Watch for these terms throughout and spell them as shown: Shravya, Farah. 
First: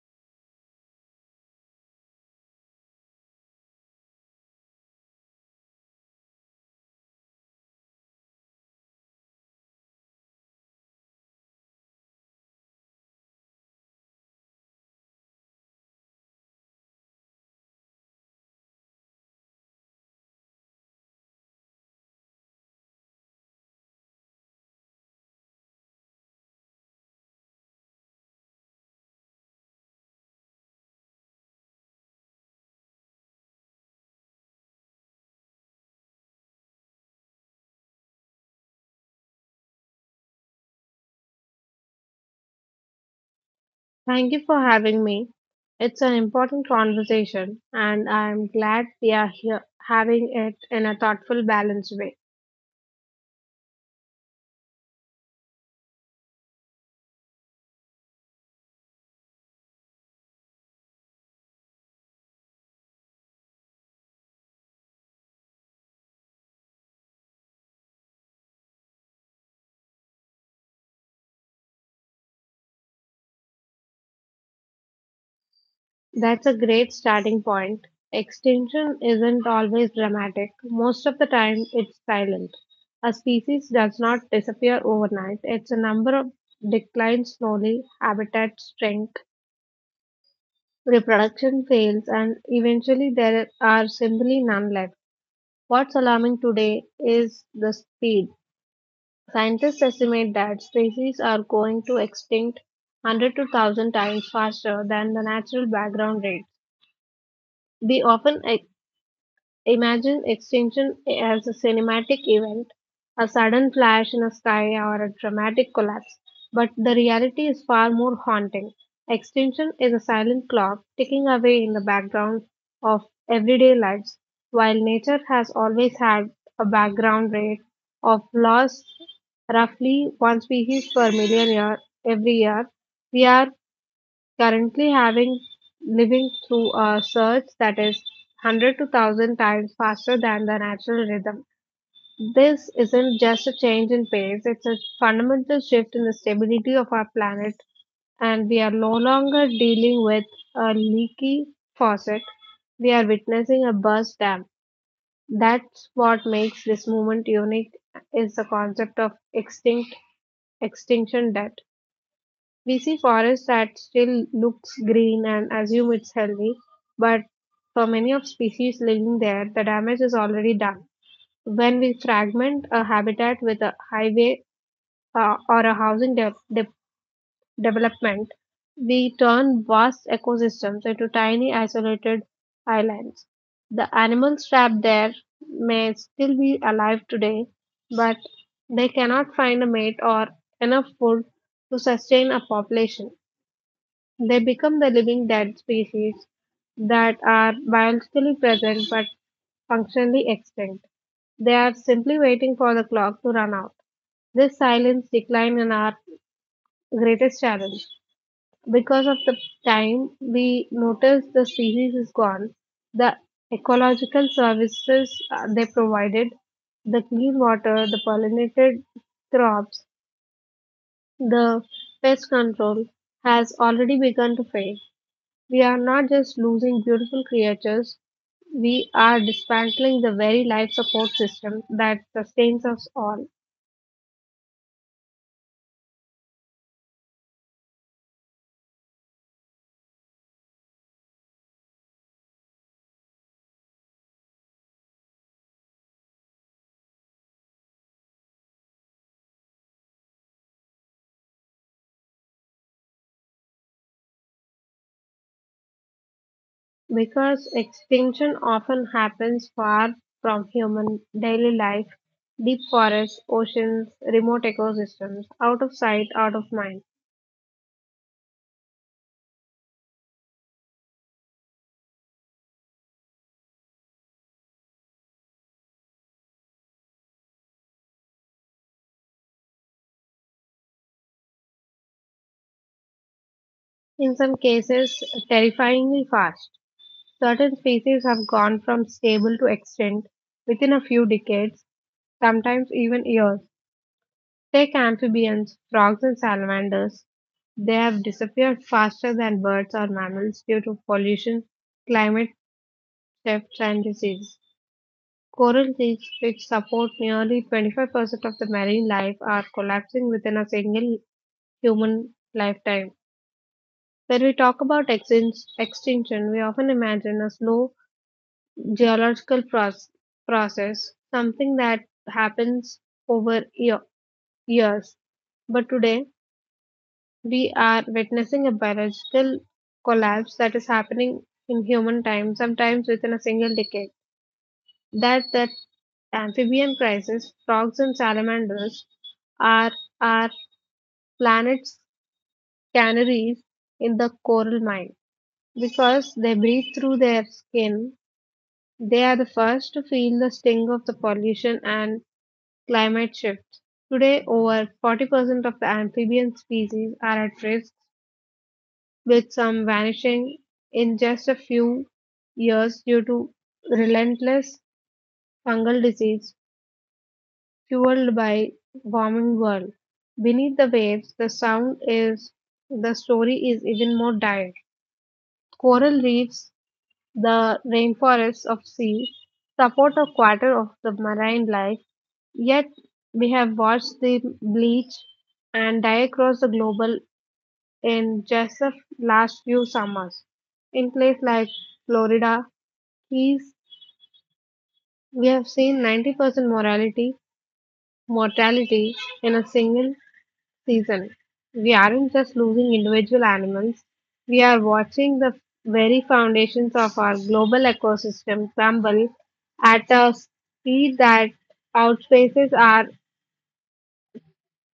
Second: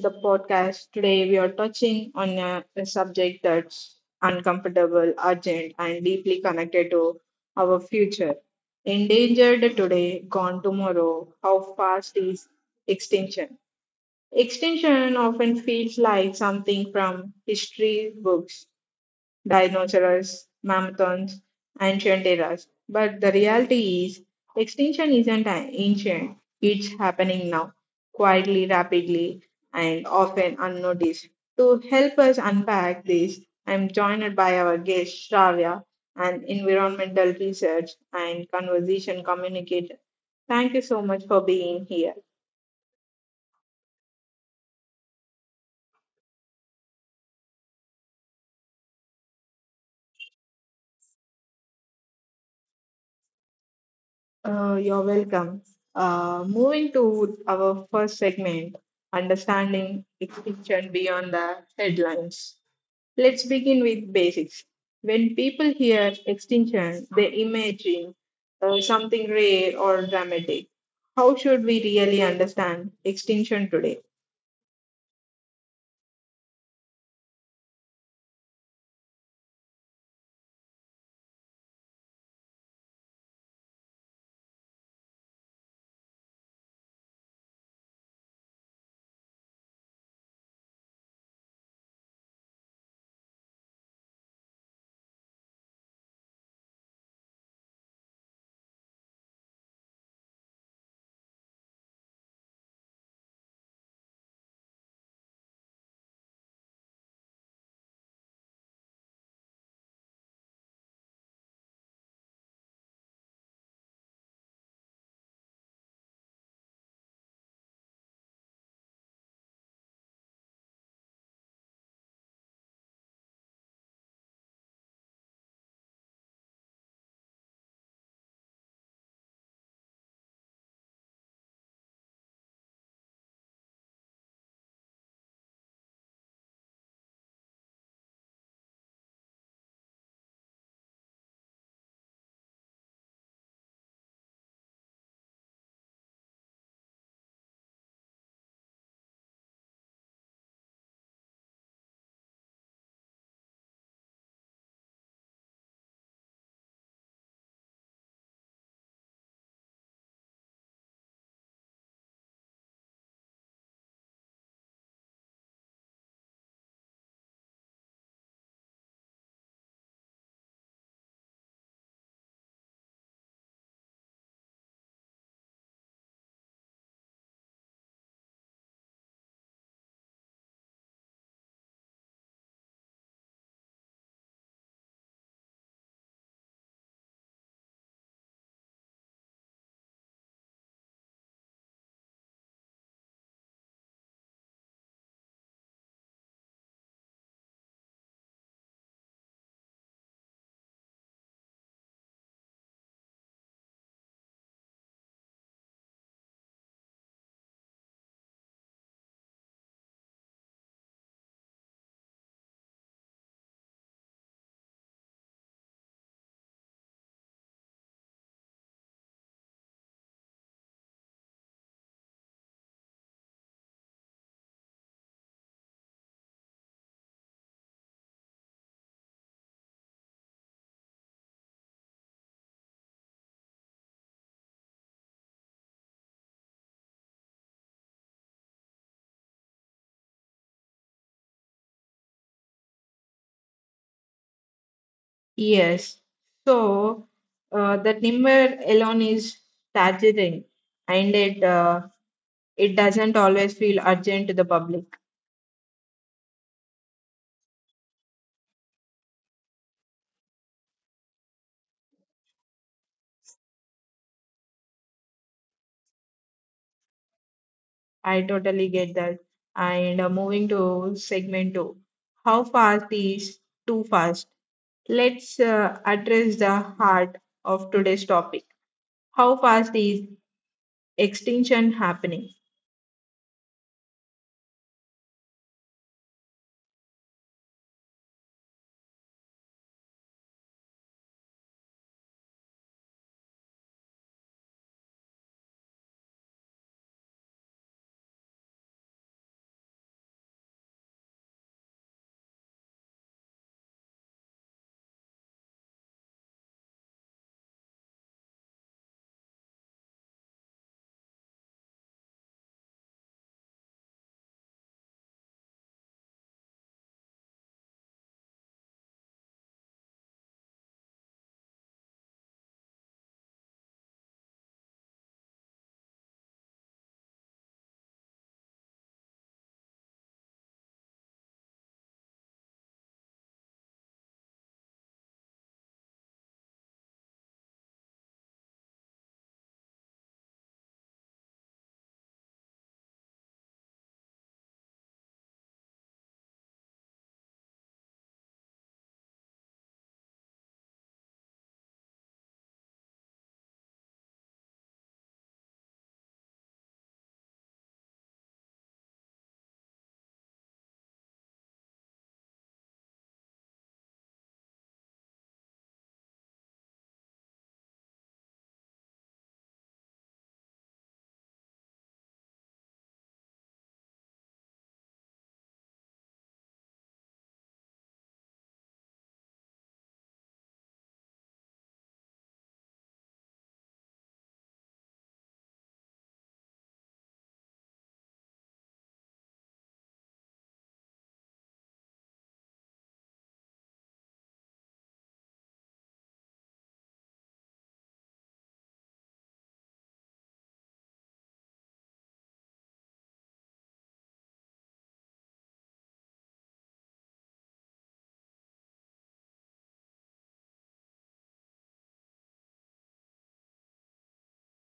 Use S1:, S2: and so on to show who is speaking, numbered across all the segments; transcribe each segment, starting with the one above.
S1: the podcast. Today, we are touching on a subject that's uncomfortable, urgent, and deeply connected to our future. Endangered today, gone tomorrow. How fast is extinction? Extinction often feels like something from history books: dinosaurs, mammoths, ancient eras. But the reality is, extinction isn't an ancient, it's happening now, quietly, rapidly, and often unnoticed. To help us unpack this, I'm joined by our guest, Shravya, an environmental research and conversation communicator. Thank you so much for being here.
S2: Thank you for having me. It's an important conversation, and I'm glad we are here having it in a thoughtful, balanced way.
S1: You're welcome. Moving to our first segment, understanding extinction beyond the headlines. Let's begin with basics. When people hear extinction, they imagine something rare or dramatic. How should we really understand extinction today?
S2: That's a great starting point. Extinction isn't always dramatic. Most of the time, it's silent. A species does not disappear overnight. It's a number of declines slowly, habitat shrink, reproduction fails, and eventually there are simply none left. What's alarming today is the speed. Scientists estimate that species are going to extinct 100 to 1000 times faster than the natural background rate. They often e- Imagine extinction as a cinematic event, a sudden flash in the sky, or a dramatic collapse. But the reality is far more haunting. Extinction is a silent clock ticking away in the background of everyday lives, while nature has always had a background rate of loss roughly one species per million year every year. We are currently having living through a surge that is 100 to 1000 times faster than the natural rhythm. This isn't just a change in pace, it's a fundamental shift in the stability of our planet, and we are no longer dealing with a leaky faucet. We are witnessing a burst dam. That's what makes this movement unique is the concept of extinction debt. We see forests that still looks green and assume it's healthy, but for many of species living there, the damage is already done. When we fragment a habitat with a highway, or a housing development, we turn vast ecosystems into tiny isolated islands. The animals trapped there may still be alive today, but they cannot find a mate or enough food to sustain a population. They become the living dead species that are biologically present but functionally extinct. They are simply waiting for the clock to run out. This silence decline is our greatest challenge. Because of the time we notice the species is gone, the ecological services they provided, the clean water, the pollinated crops, the pest control has already begun to fade. We are not just losing beautiful creatures, we are dismantling the very life support system that sustains us all.
S1: Yes, so the number alone is staggering, and it doesn't always feel urgent to the public.
S2: Because extinction often happens far from human daily life, deep forests, oceans, remote ecosystems, out of sight, out of mind.
S1: I totally get that. And moving to segment two, how fast is too fast? Let's address the heart of today's topic. How fast is extinction happening?
S2: In some cases, terrifyingly fast. Certain species have gone from stable to extinct within a few decades, sometimes even years. Take amphibians, frogs and salamanders. They have disappeared faster than birds or mammals due to pollution, climate shift, and disease. Coral reefs, which support nearly 25% of the marine life, are collapsing within a single human lifetime. When we talk about extinction, we often imagine a slow geological process, something that happens over years. But today, we are witnessing a biological collapse that is happening in human time, sometimes within a single decade. That amphibian crisis, frogs and salamanders are our planet's canaries in the coral mine. Because they breathe through their skin, they are the first to feel the sting of the pollution and climate shift. Today, over 40% of the amphibian species are at risk with some vanishing in just a few years due to relentless fungal disease fueled by warming world. Beneath the waves, the story is even more dire. Coral reefs, the rainforests of sea, support a quarter of the marine life, yet we have watched them bleach and die across the global in just the last few summers. In places like Florida Keys, we have seen 90% morality mortality in a single season. We aren't just losing individual animals, we are watching the very foundations of our global ecosystem crumble at a speed that outpaces our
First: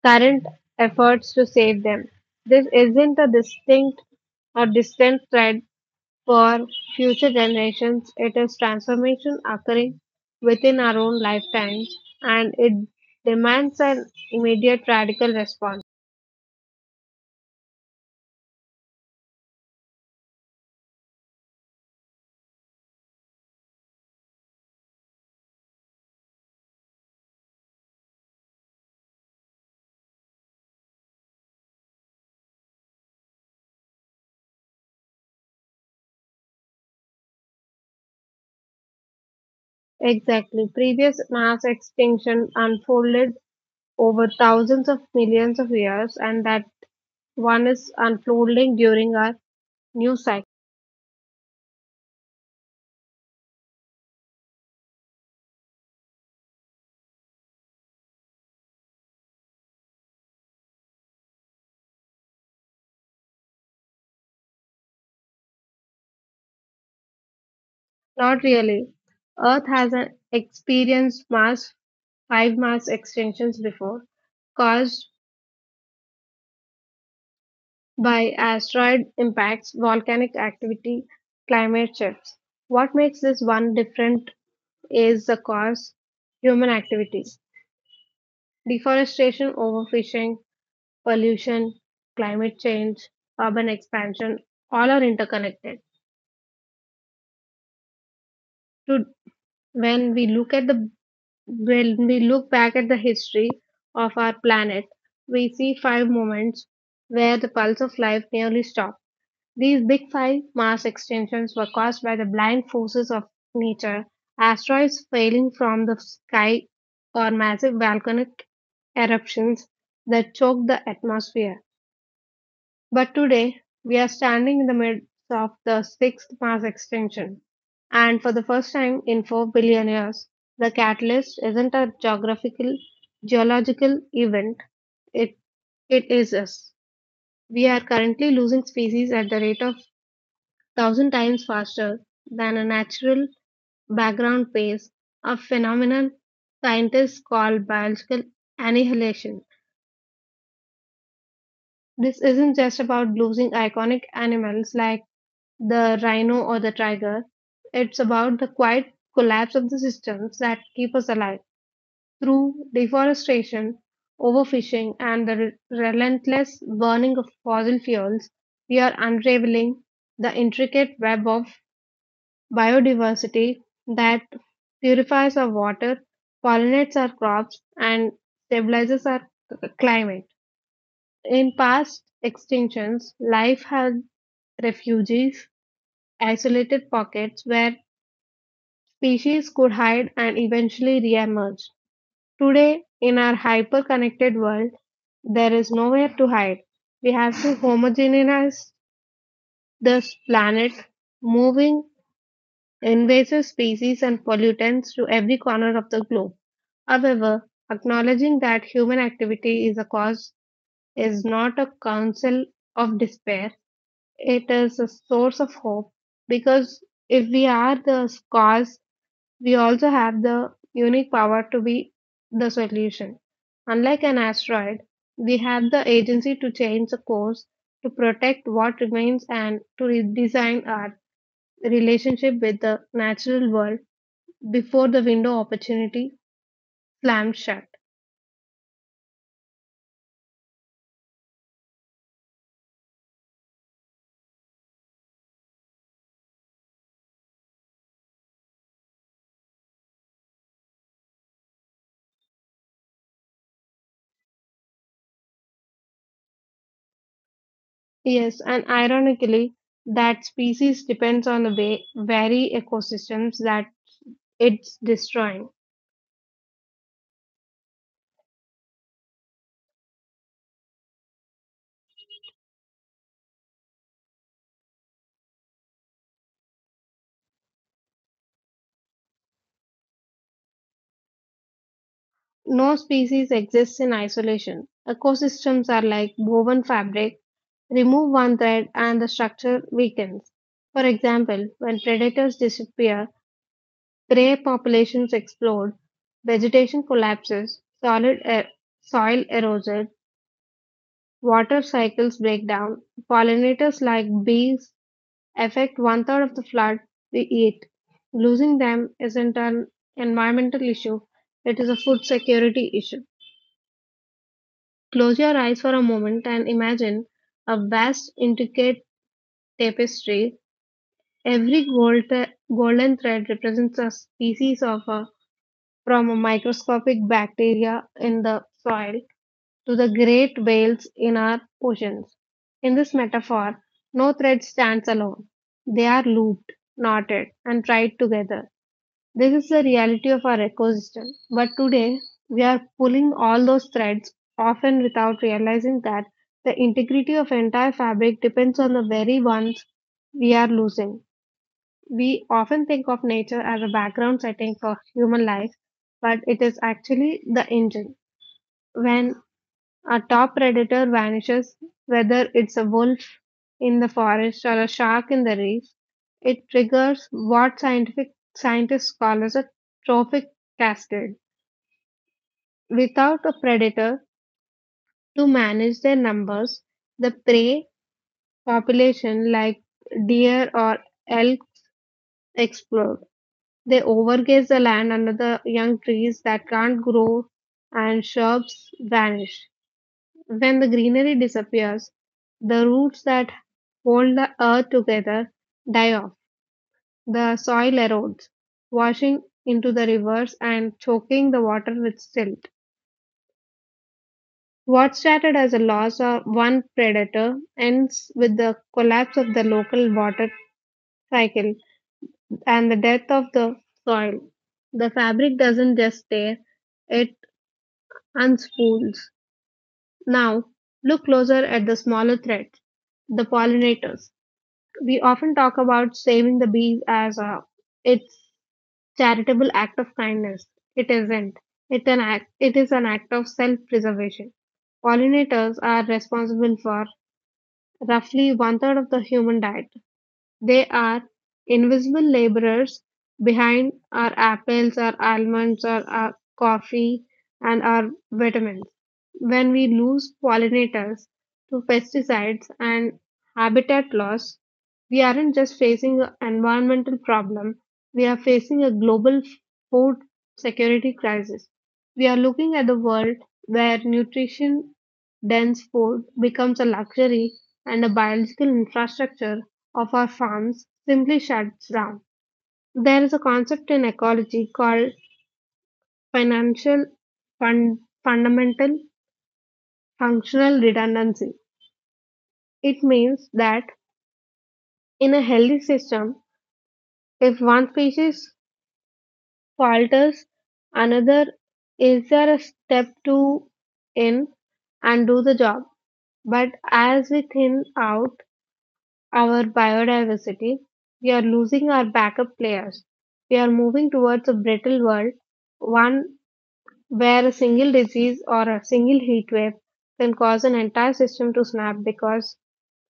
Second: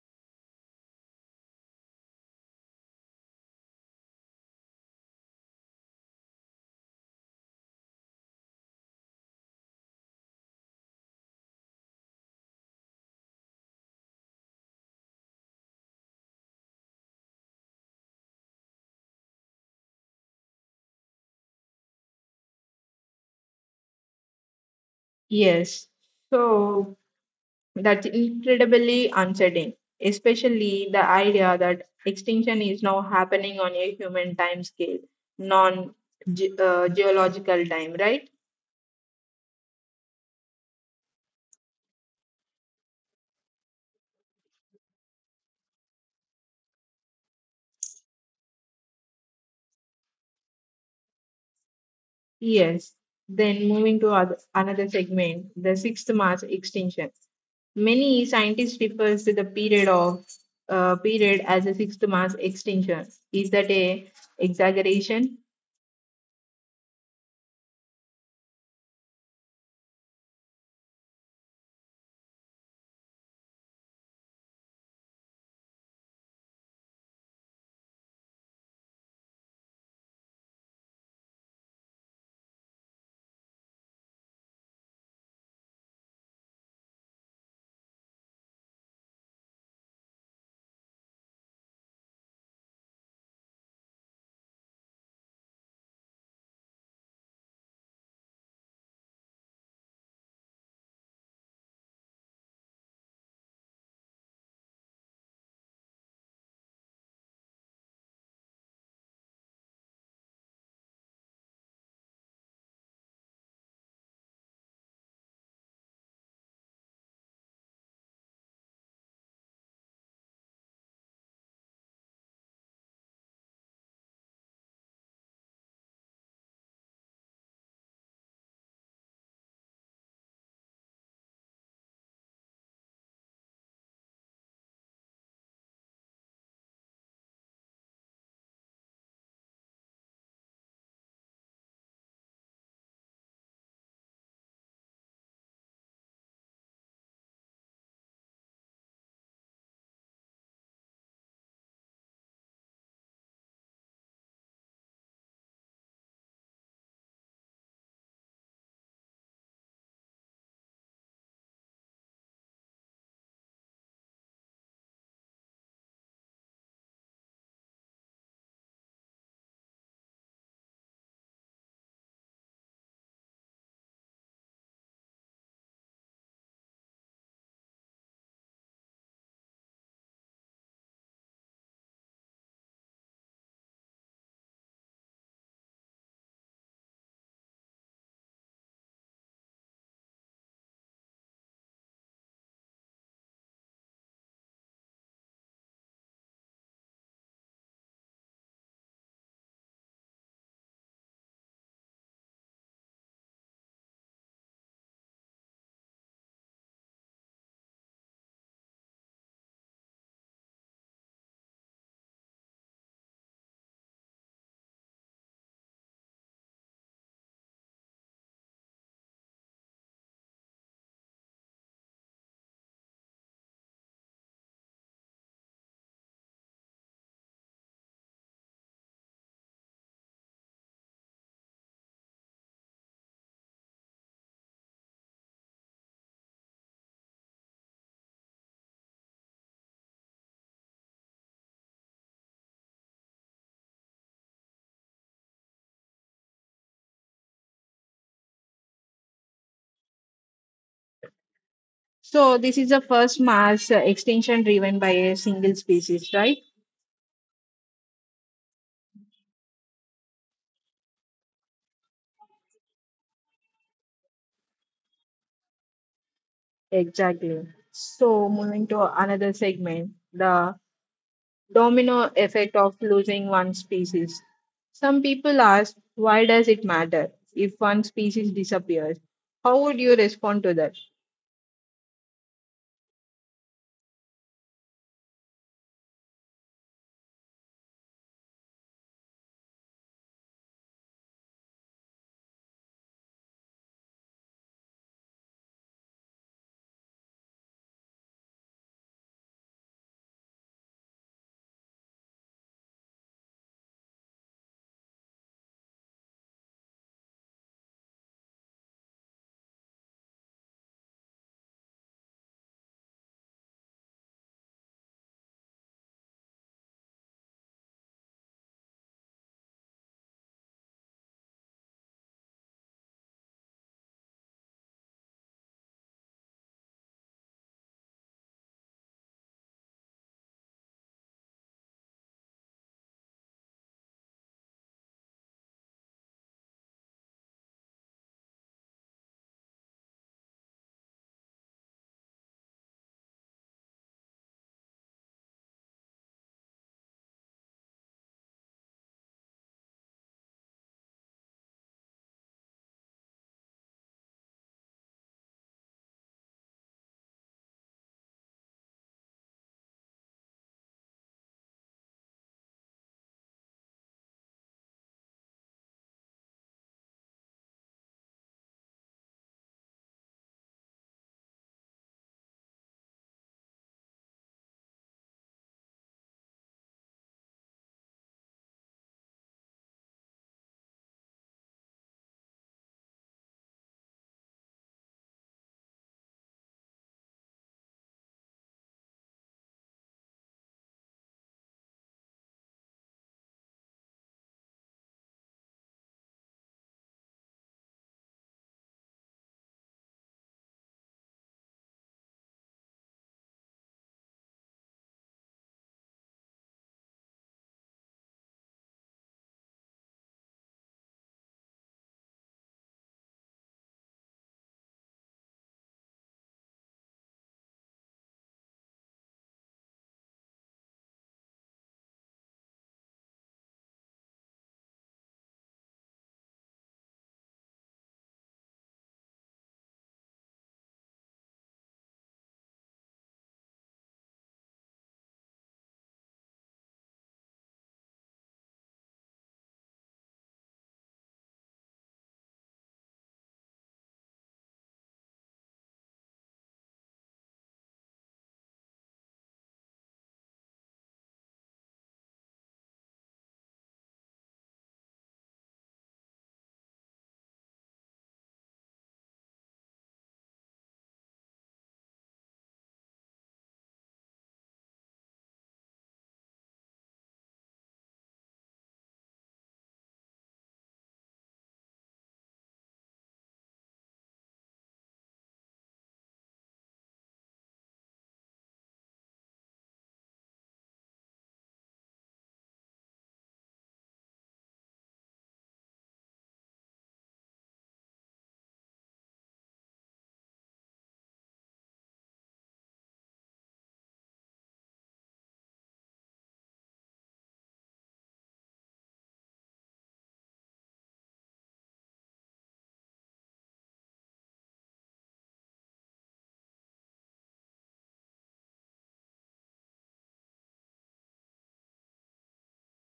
S2: current efforts to save them. This isn't a distinct or distant threat for future generations, it is transformation occurring within our own lifetimes and it demands an immediate radical response.
S1: Yes, so that's incredibly uncertain, especially the idea that extinction is now happening on a human time scale, non geological time, right?
S2: Exactly. Previous mass extinction unfolded over thousands of millions of years, and that one is unfolding during our new cycle.
S1: Yes. Then moving to another segment, the sixth mass extinction. Many scientists refers to the period of period as a sixth mass extinction. Is that a exaggeration?
S2: Not really. Earth has five mass extinctions before, caused by asteroid impacts, volcanic activity, climate shifts. What makes this one different is the cause, human activity. Deforestation, overfishing, pollution, climate change, urban expansion, all are interconnected. To, when we look at the When we look back at the history of our planet, we see five moments where the pulse of life nearly stopped. These Big Five Mars extinctions were caused by the blind forces of nature, asteroids falling from the sky, or massive volcanic eruptions that choked the atmosphere. But today, we are standing in the midst of the sixth Mars extinction. And for the first time in 4 billion years, the catalyst isn't a geological event, it, it is us. We are currently losing species at the rate of thousand times faster than a natural background pace, a phenomenon scientists call biological annihilation. This isn't just about losing iconic animals like the rhino or the tiger, it's about the quiet collapse of the systems that keep us alive through deforestation, overfishing, and the relentless burning of fossil fuels. We are unraveling the intricate web of biodiversity that purifies our water, pollinates our crops, and stabilizes our climate. In past extinctions, life had refuges, isolated pockets where species could hide and eventually reemerge. Today, in our hyper connected world, there is nowhere to hide. We have to homogenize this planet, moving invasive species and pollutants to every corner of the globe. However, acknowledging that human activity is a cause is not a counsel of despair. It is a source of hope because if we are the cause, we also have the unique power to be the solution. Unlike an asteroid, we have the agency to change the course, to protect what remains, and to redesign our relationship with the natural world before the window of opportunity slams shut.
S1: So this is the first mass extinction driven by a single species, right?
S2: Yes, and ironically, that species depends on the way very ecosystems that it's destroying.
S1: Exactly. So moving to another segment, the domino effect of losing one species. Some people ask, why does it matter if one species disappears? How would you respond to that?
S2: No species exists in isolation. Ecosystems are like woven fabric. Remove one thread and the structure weakens. For example, when predators disappear, prey populations explode, vegetation collapses, solid soil erodes, water cycles break down, pollinators like bees affect one third of the flood they eat. Losing them isn't an environmental issue, it is a food security issue. Close your eyes for a moment and imagine a vast, intricate tapestry. Every golden thread represents a species of a, from a microscopic bacteria in the soil to the great whales in our oceans. In this metaphor, no thread stands alone. They are looped, knotted, and tied together. This is the reality of our ecosystem. But today, we are pulling all those threads, often without realizing that the integrity of entire fabric depends on the very ones we are losing. We often think of nature as a background setting for human life, but it is actually the engine. When a top predator vanishes, whether it's a wolf in the forest or a shark in the reef, it triggers what scientific scientists call as a trophic cascade. Without a predator to manage their numbers, the prey population like deer or elk explode. They overgraze the land under the young trees that can't grow and shrubs vanish. When the greenery disappears, the roots that hold the earth together die off. The soil erodes, washing into the rivers and choking the water with silt. What started as a loss of one predator ends with the collapse of the local water cycle and the death of the soil. The fabric doesn't just tear, it unspools. Now, look closer at the smaller threads, the pollinators. We often talk about saving the bees as a it's charitable act of kindness. It isn't. It is an act of self-preservation. Pollinators are responsible for roughly one third of the human diet. They are invisible laborers behind our apples, our almonds, or our coffee, and our vitamins. When we lose pollinators to pesticides and habitat loss, we aren't just facing an environmental problem, we are facing a global food security crisis. We are looking at the world where nutrition dense food becomes a luxury and a biological infrastructure of our farms simply shuts down. There is a concept in ecology called financial fundamental functional redundancy. It means that in a healthy system, if one species falters, another is there a step to in and do the job. But as we thin out, our biodiversity, we are losing our backup players. We are moving towards a brittle world, one where a single disease or a single heat wave can cause an entire system to snap because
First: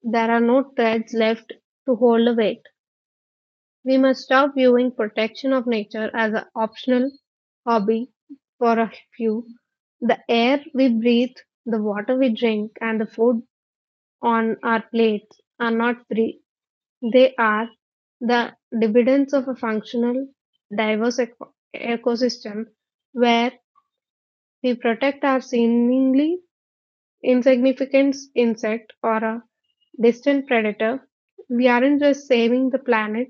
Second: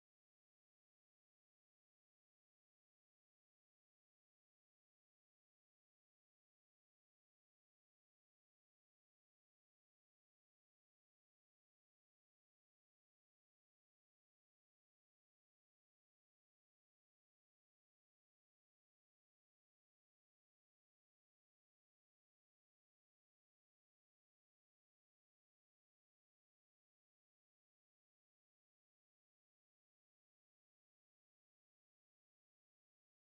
S2: there are no threads left to hold the weight. We must stop viewing protection of nature as an optional hobby for a few. The air we breathe, the water we drink, and the food on our plates are not, they are the dividends of a functional, diverse ecosystem where we protect our seemingly insignificant insect or a distant predator. We aren't just saving the planet,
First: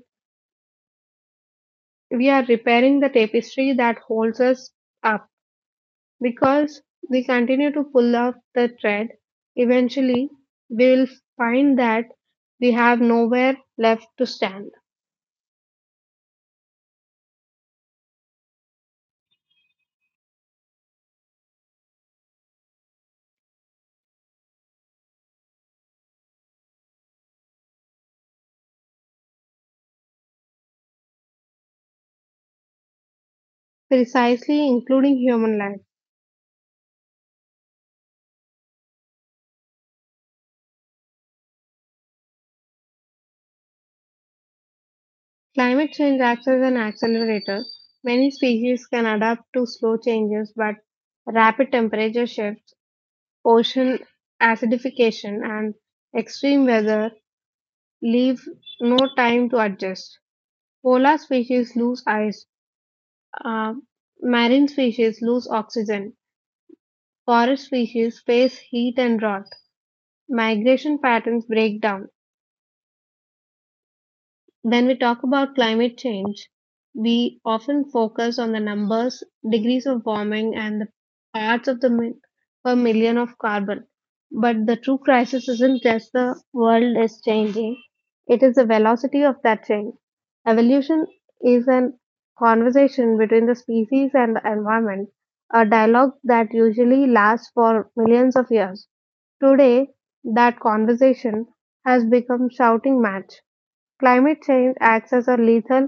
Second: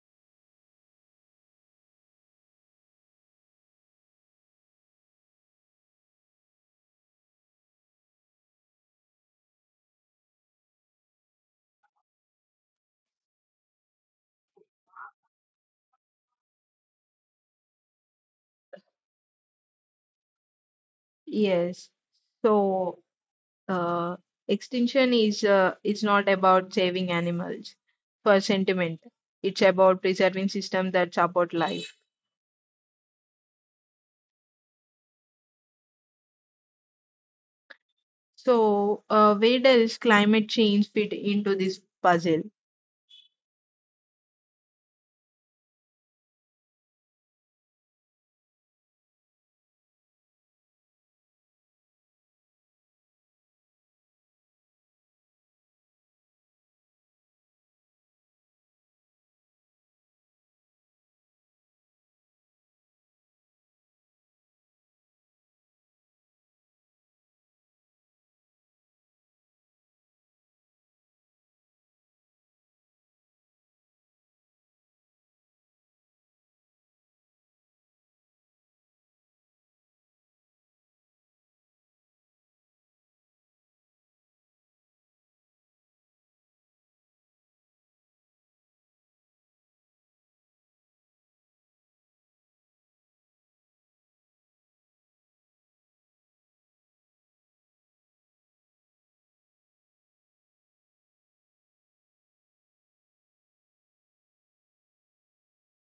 S2: we are repairing the tapestry that holds us up. Because we continue to pull off the thread, eventually we will find that we have nowhere left to stand,
S1: Yes. So uh, extinction is not about saving animals for sentiment. It's about preserving systems that support life.
S2: precisely including human life.
S1: So where does climate change fit into this puzzle?
S2: Climate change acts as an accelerator. Many species can adapt to slow changes, but rapid temperature shifts, ocean acidification, and extreme weather leave no time to adjust. Polar species lose ice, uh, marine species lose oxygen, forest species face heat and drought. Migration patterns break down. When we talk about climate change, we often focus on the numbers, degrees of warming, and the parts of the mi- per million of carbon. But the true crisis isn't just the world is changing, it is the velocity of that change. Evolution is an conversation between the species and the environment, a dialogue that usually lasts for millions of years. Today, that conversation has become shouting match. Climate change acts as a lethal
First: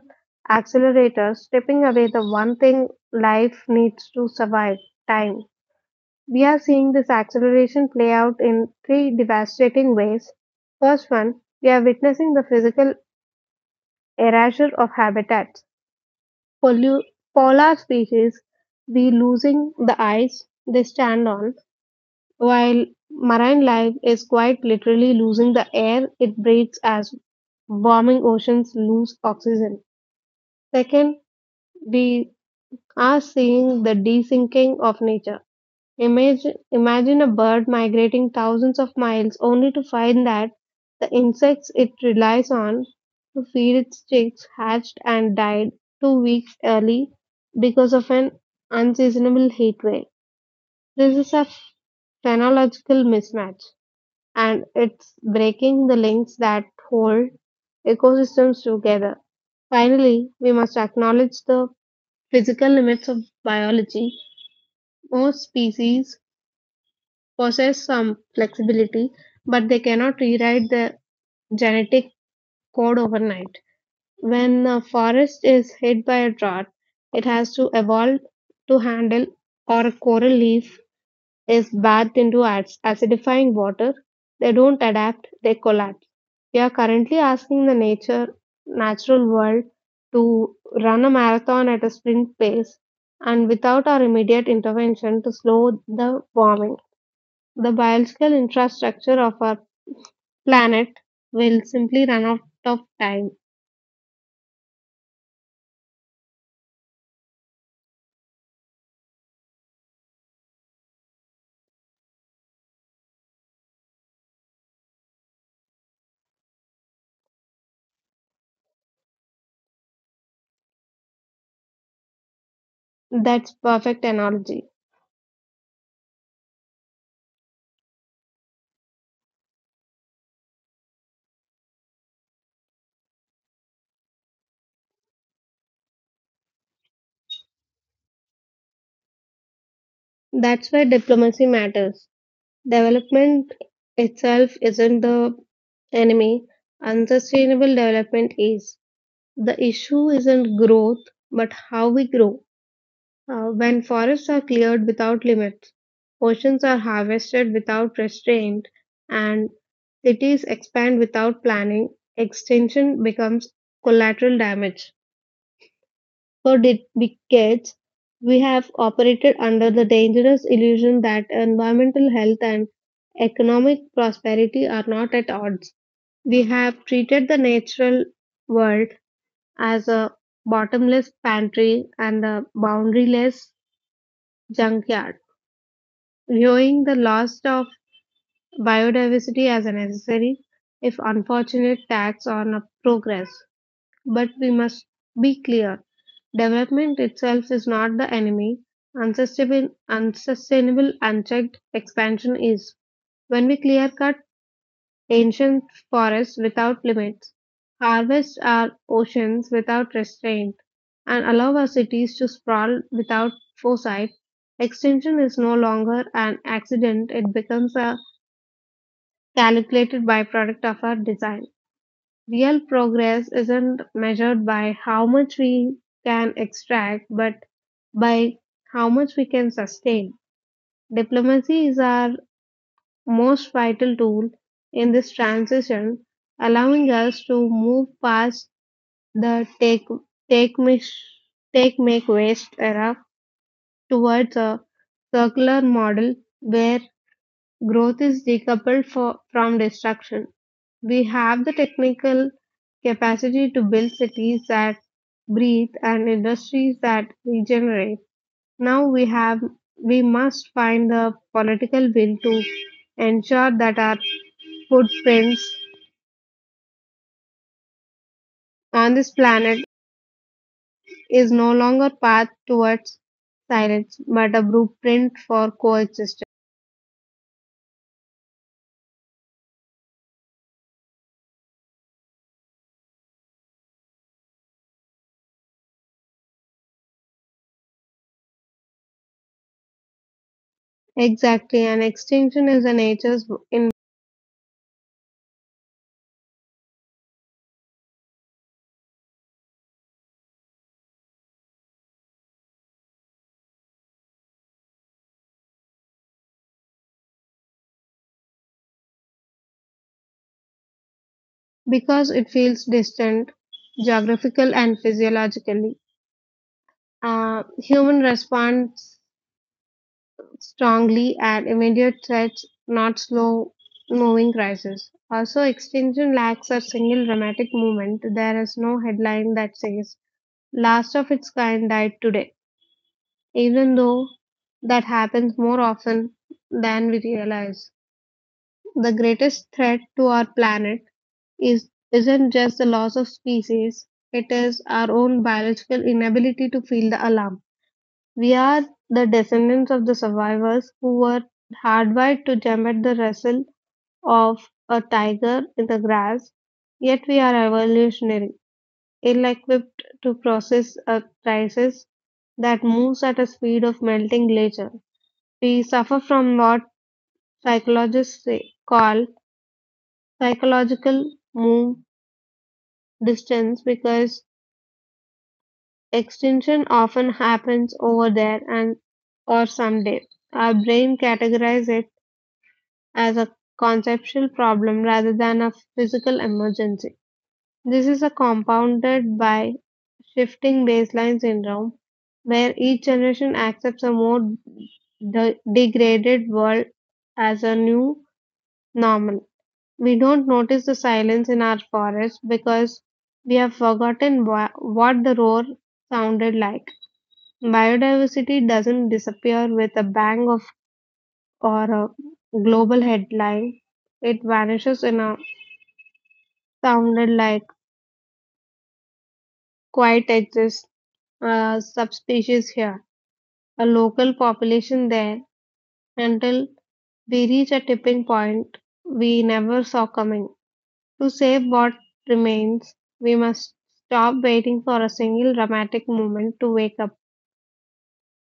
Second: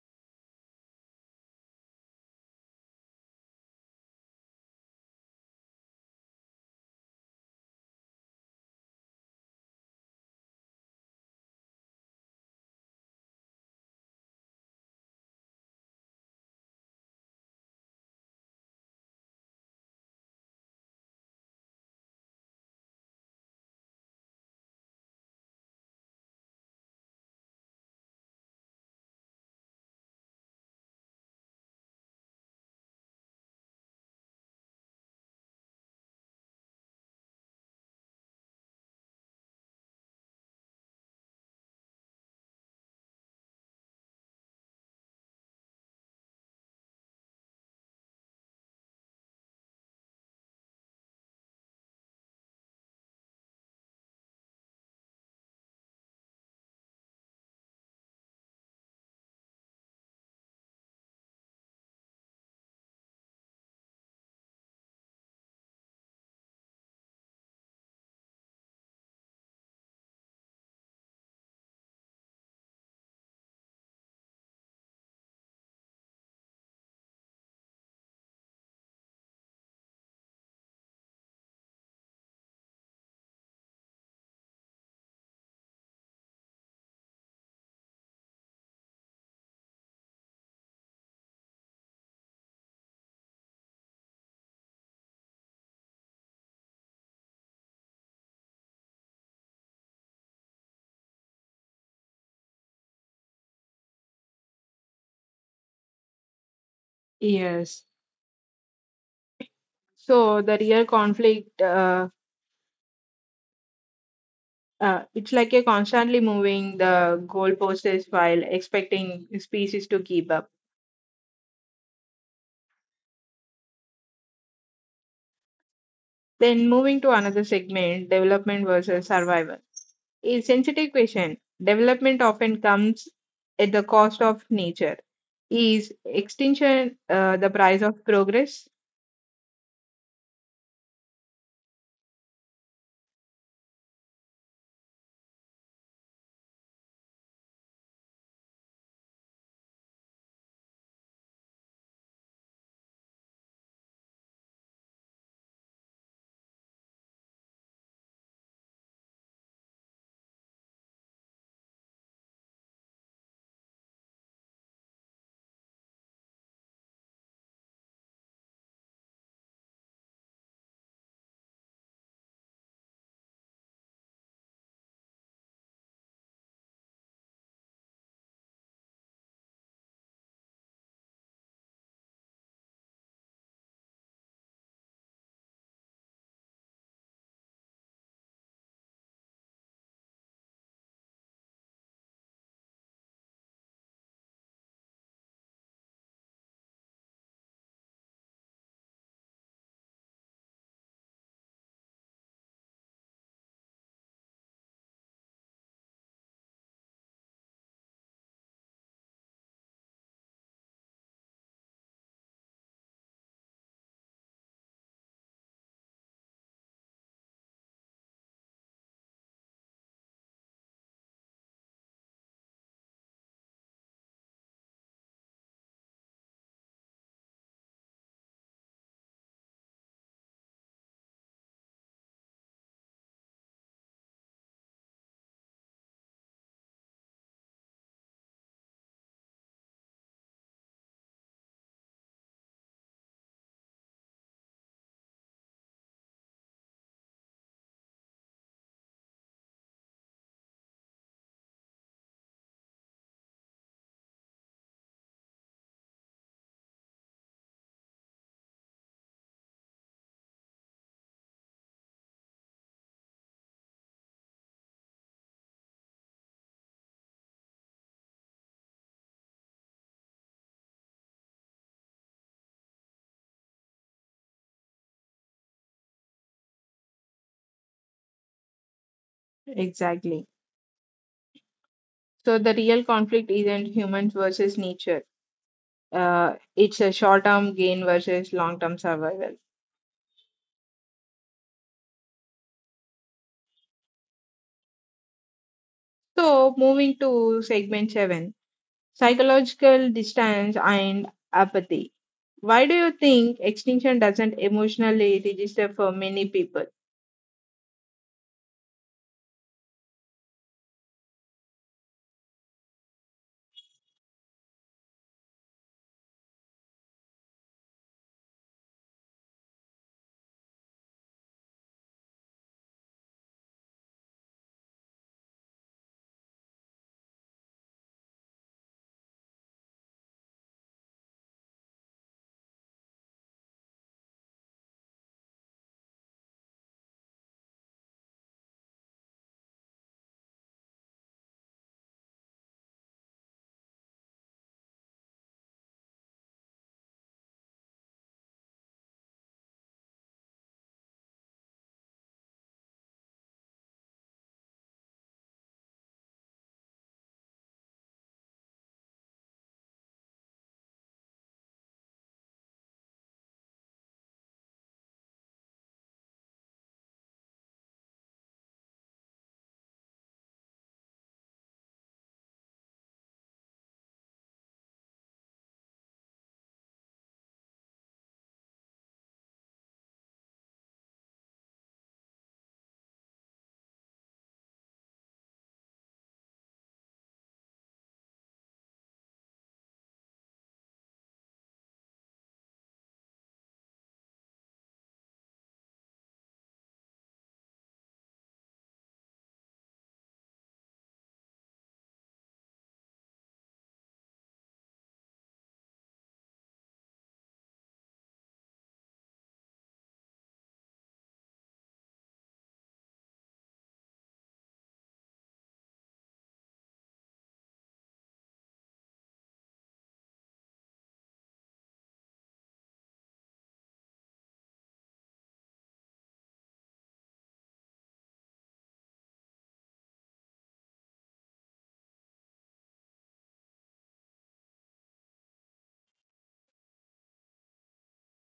S2: accelerator, stripping away the one thing life needs to survive time. We are seeing this acceleration play out in three devastating ways. First one, we are witnessing the physical erasure of habitats. Pollu- polar species be losing the ice they stand on, while marine life is quite literally losing the air it breathes as warming oceans lose oxygen. Second, we are seeing the desyncing of nature. Imagine a bird migrating thousands of miles only to find that the insects it relies on to feed its chicks hatched and died 2 weeks early because of an unseasonable heat wave. This is a phenological mismatch and it's breaking the links that hold ecosystems together. Finally, we must acknowledge the physical limits of biology. Most species possess some flexibility, but they cannot rewrite the genetic code overnight. When a forest is hit by a drought, it has to evolve to handle, or a coral leaf is bathed into acidifying water, they don't adapt, they collapse. We are currently asking the natural world to run a marathon at a sprint pace and without our immediate intervention to slow the warming. The biological infrastructure of our planet will simply run out of time.
S1: Yes. So the real conflict, it's like you're constantly moving the goalposts while expecting species to keep up.
S2: That's perfect analogy.
S1: Then moving to another segment, development versus survival. A sensitive question. Development often comes at the cost of nature. Is extinction the price of progress?
S2: That's where diplomacy matters. Development itself isn't the enemy, unsustainable development is. The issue isn't growth, but how we grow. When forests are cleared without limits, oceans are harvested without restraint, and cities expand without planning, extinction becomes collateral damage. For decades, we have operated under the dangerous illusion that environmental health and economic prosperity are not at odds. We have treated the natural world as a bottomless pantry and a boundaryless junkyard, viewing the loss of biodiversity as a necessary, if unfortunate, tax on a progress. But we must be clear. Development itself is not the enemy. Unsustainable, unchecked expansion is. When we clear cut ancient forests without limits, harvest our oceans without restraint, and allow our cities to sprawl without foresight, extinction is no longer an accident, it becomes a calculated byproduct of our design. Real progress isn't measured by how much we can extract, but by how much we can sustain. Diplomacy is our most vital tool in this transition, allowing us to move past the take mish, take make waste era towards a circular model where growth is decoupled from destruction. We have the technical capacity to build cities that breathe and industries that regenerate. Now we have we must find the political will to ensure that our footprints on this planet is no longer path towards silence but a blueprint for coexistence.
S1: Exactly. So the real conflict isn't humans versus nature. It's a short-term gain versus long-term survival.
S2: Exactly, and extinction is the nature's in
S1: So moving to segment seven, psychological distance and apathy. Why do you think extinction doesn't emotionally register for many people?
S2: because it feels distant geographical and physiologically. Human responds strongly at immediate threats, not slow moving crises. Also, extinction lacks a single dramatic moment. There is no headline that says, last of its kind died today, even though that happens more often than we realize. The greatest threat to our planet is isn't just the loss of species, it is our own biological inability to feel the alarm. We are the descendants of the survivors who were hardwired to jump at the rustle of a tiger in the grass, yet we are evolutionary, ill equipped to process a crisis that moves at a speed of melting glacier. We suffer from what call psychological move distance because extinction often happens over there and or someday. Our brain categorizes it as a conceptual problem rather than a physical emergency. This is a compounded by shifting baseline syndrome, where each generation accepts a more degraded world as a new normal. We don't notice the silence in our forests because we have forgotten what the roar sounded like. Biodiversity doesn't disappear with a bang of or a global headline. It vanishes in a sounded like quite exists a subspecies here, a local population there, until we reach a tipping point we never saw coming. To save what remains, we must stop waiting for a single dramatic moment to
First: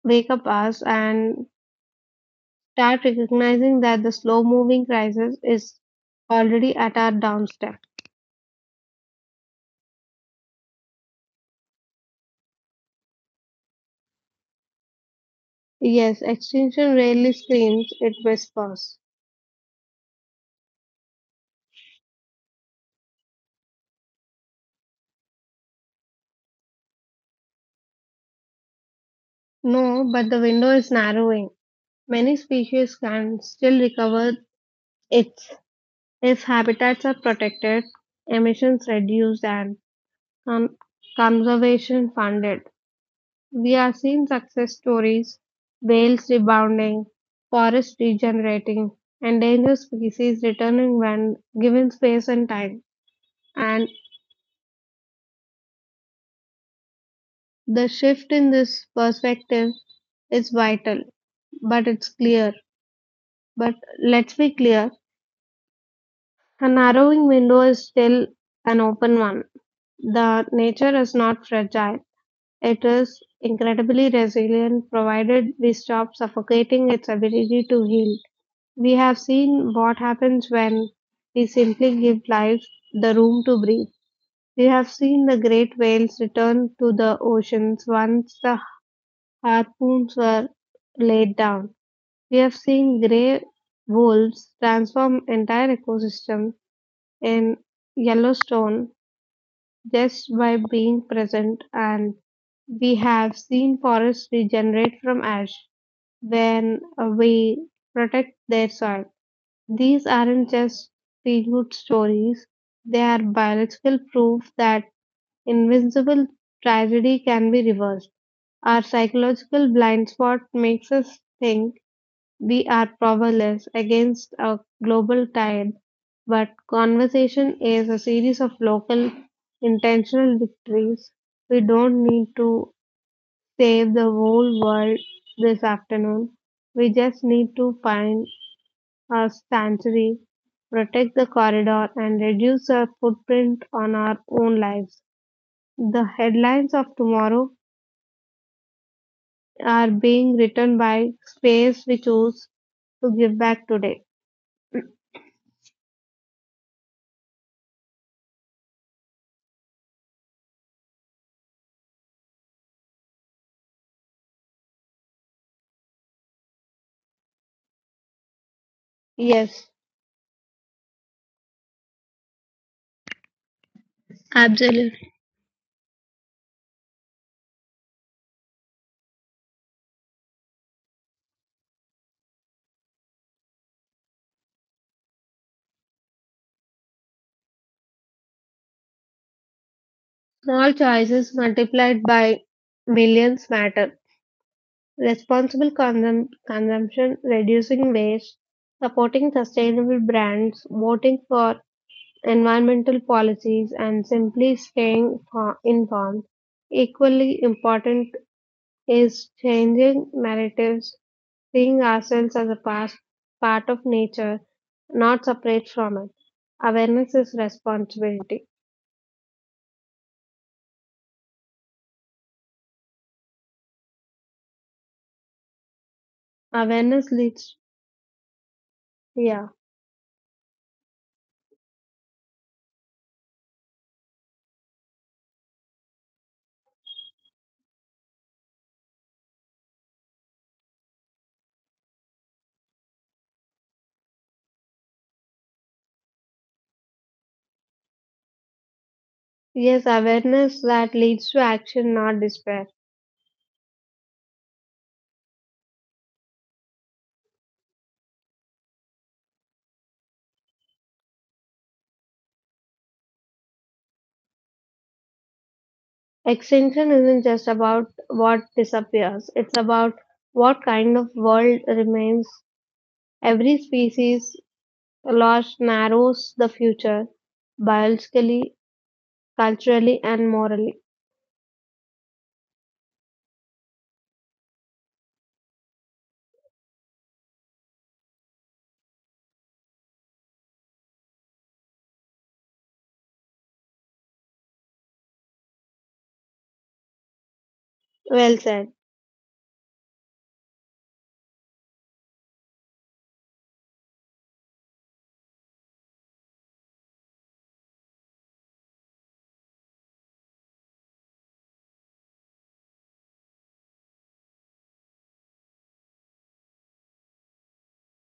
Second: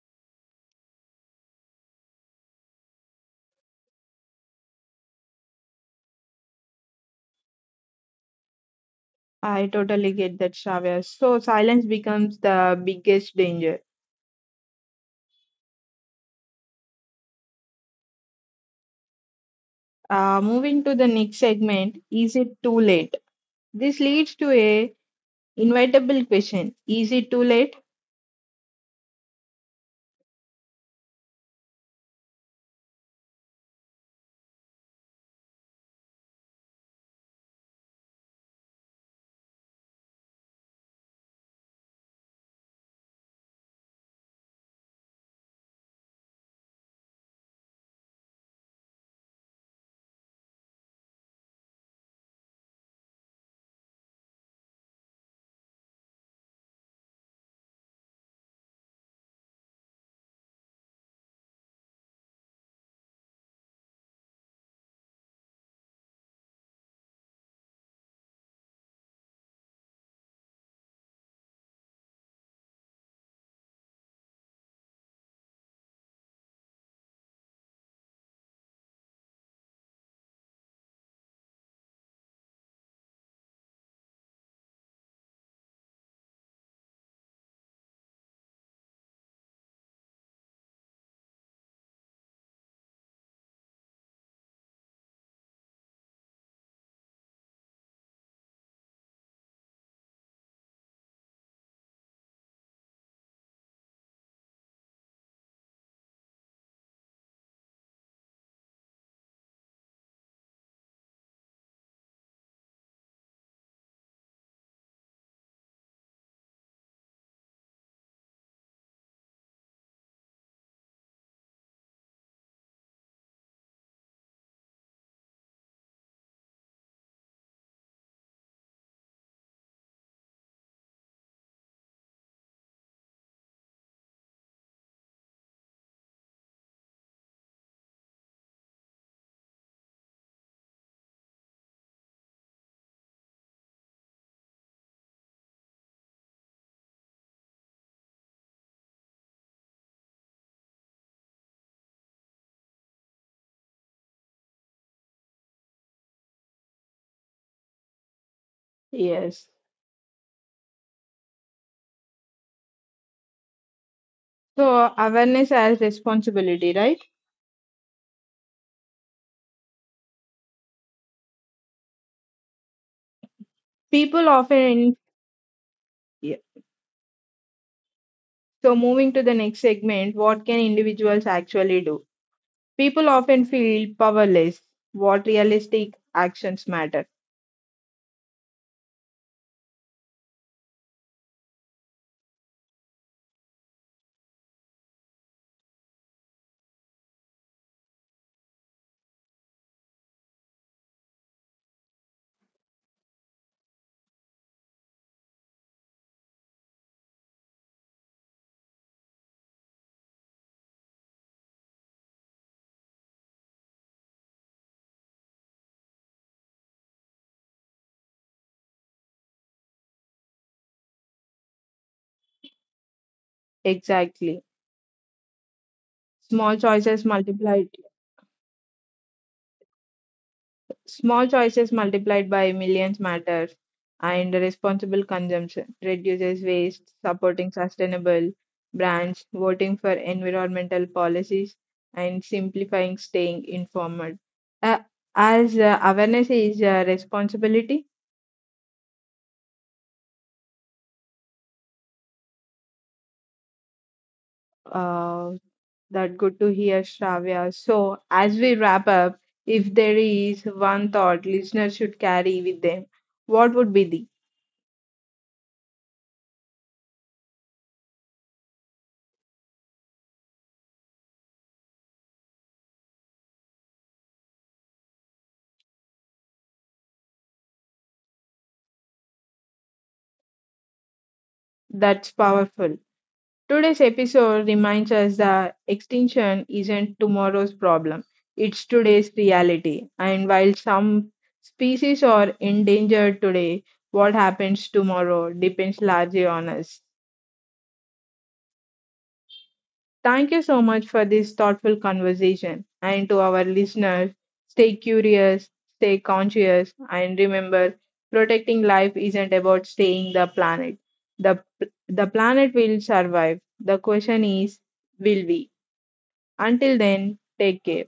S2: wake up us and start recognizing that the slow moving crisis is already at our doorstep.
S1: I totally get that, Shravya. So silence becomes the biggest danger.
S2: Yes, extinction rarely screams, it whispers.
S1: Moving to the next segment, is it too late? This leads to a inevitable question. Is it too late?
S2: No, but the window is narrowing. Many species can still recover its if habitats are protected, emissions reduced, and con- conservation funded. We have seen success stories, whales rebounding, forests regenerating, endangered species returning when given space and time. And the shift in this perspective is vital, but it's clear. But let's be clear a narrowing window is still an open one. The nature is not fragile, it is incredibly resilient provided we stop suffocating its ability to heal. We have seen what happens when we simply give life the room to breathe. We have seen the great whales return to the oceans once the harpoons were laid down. We have seen grey wolves transform entire ecosystems in Yellowstone just by being present, and we have seen forests regenerate from ash when we protect their soil. These aren't just feel-good stories, they are biological proof that invincible tragedy can be reversed. Our psychological blind spot makes us think we are powerless against a global tide, but conversation is a series of local intentional victories. We don't need to save the whole world this afternoon. We just need to find our sanctuary, protect the corridor, and reduce our footprint on our own lives. The headlines of tomorrow are being written by space we choose to give back today.
S1: Yes. So awareness as responsibility, right?
S2: Yes,
S1: People often.
S2: absolutely.
S1: Yeah. So moving to the next segment, what can individuals actually do? People often feel powerless. What realistic actions matter?
S2: Small choices multiplied by millions matter. Responsible consumption, reducing waste, supporting sustainable brands, voting for environmental policies, and simply staying informed. Equally important is changing narratives, seeing ourselves as a part of nature, not separate from it. Awareness is responsibility.
S1: Exactly. Small choices
S2: Awareness leads,
S1: multiplied
S2: yeah,
S1: Small choices multiplied by millions matter, and responsible consumption reduces waste, supporting sustainable brands, voting for environmental policies, and simplifying staying informed. Uh, as awareness is a responsibility.
S2: yes, awareness that leads to action, not despair.
S1: Uh, that good to hear, Shravya. So, as we wrap up, if there is one thought listeners should carry with them, what would be the?
S2: Extinction isn't just about what disappears, it's about what kind of world remains. Every species loss narrows the future, biologically, culturally, and morally.
S1: That's powerful. Today's episode reminds us that extinction isn't tomorrow's problem, it's today's reality. And while some species are endangered today, what happens tomorrow depends largely on us.
S2: Well said.
S1: Thank you so much for this thoughtful conversation. And to our listeners, stay curious, stay conscious, and remember protecting life isn't about staying the planet. The, the planet will survive. The question is, will we? Until then, take care.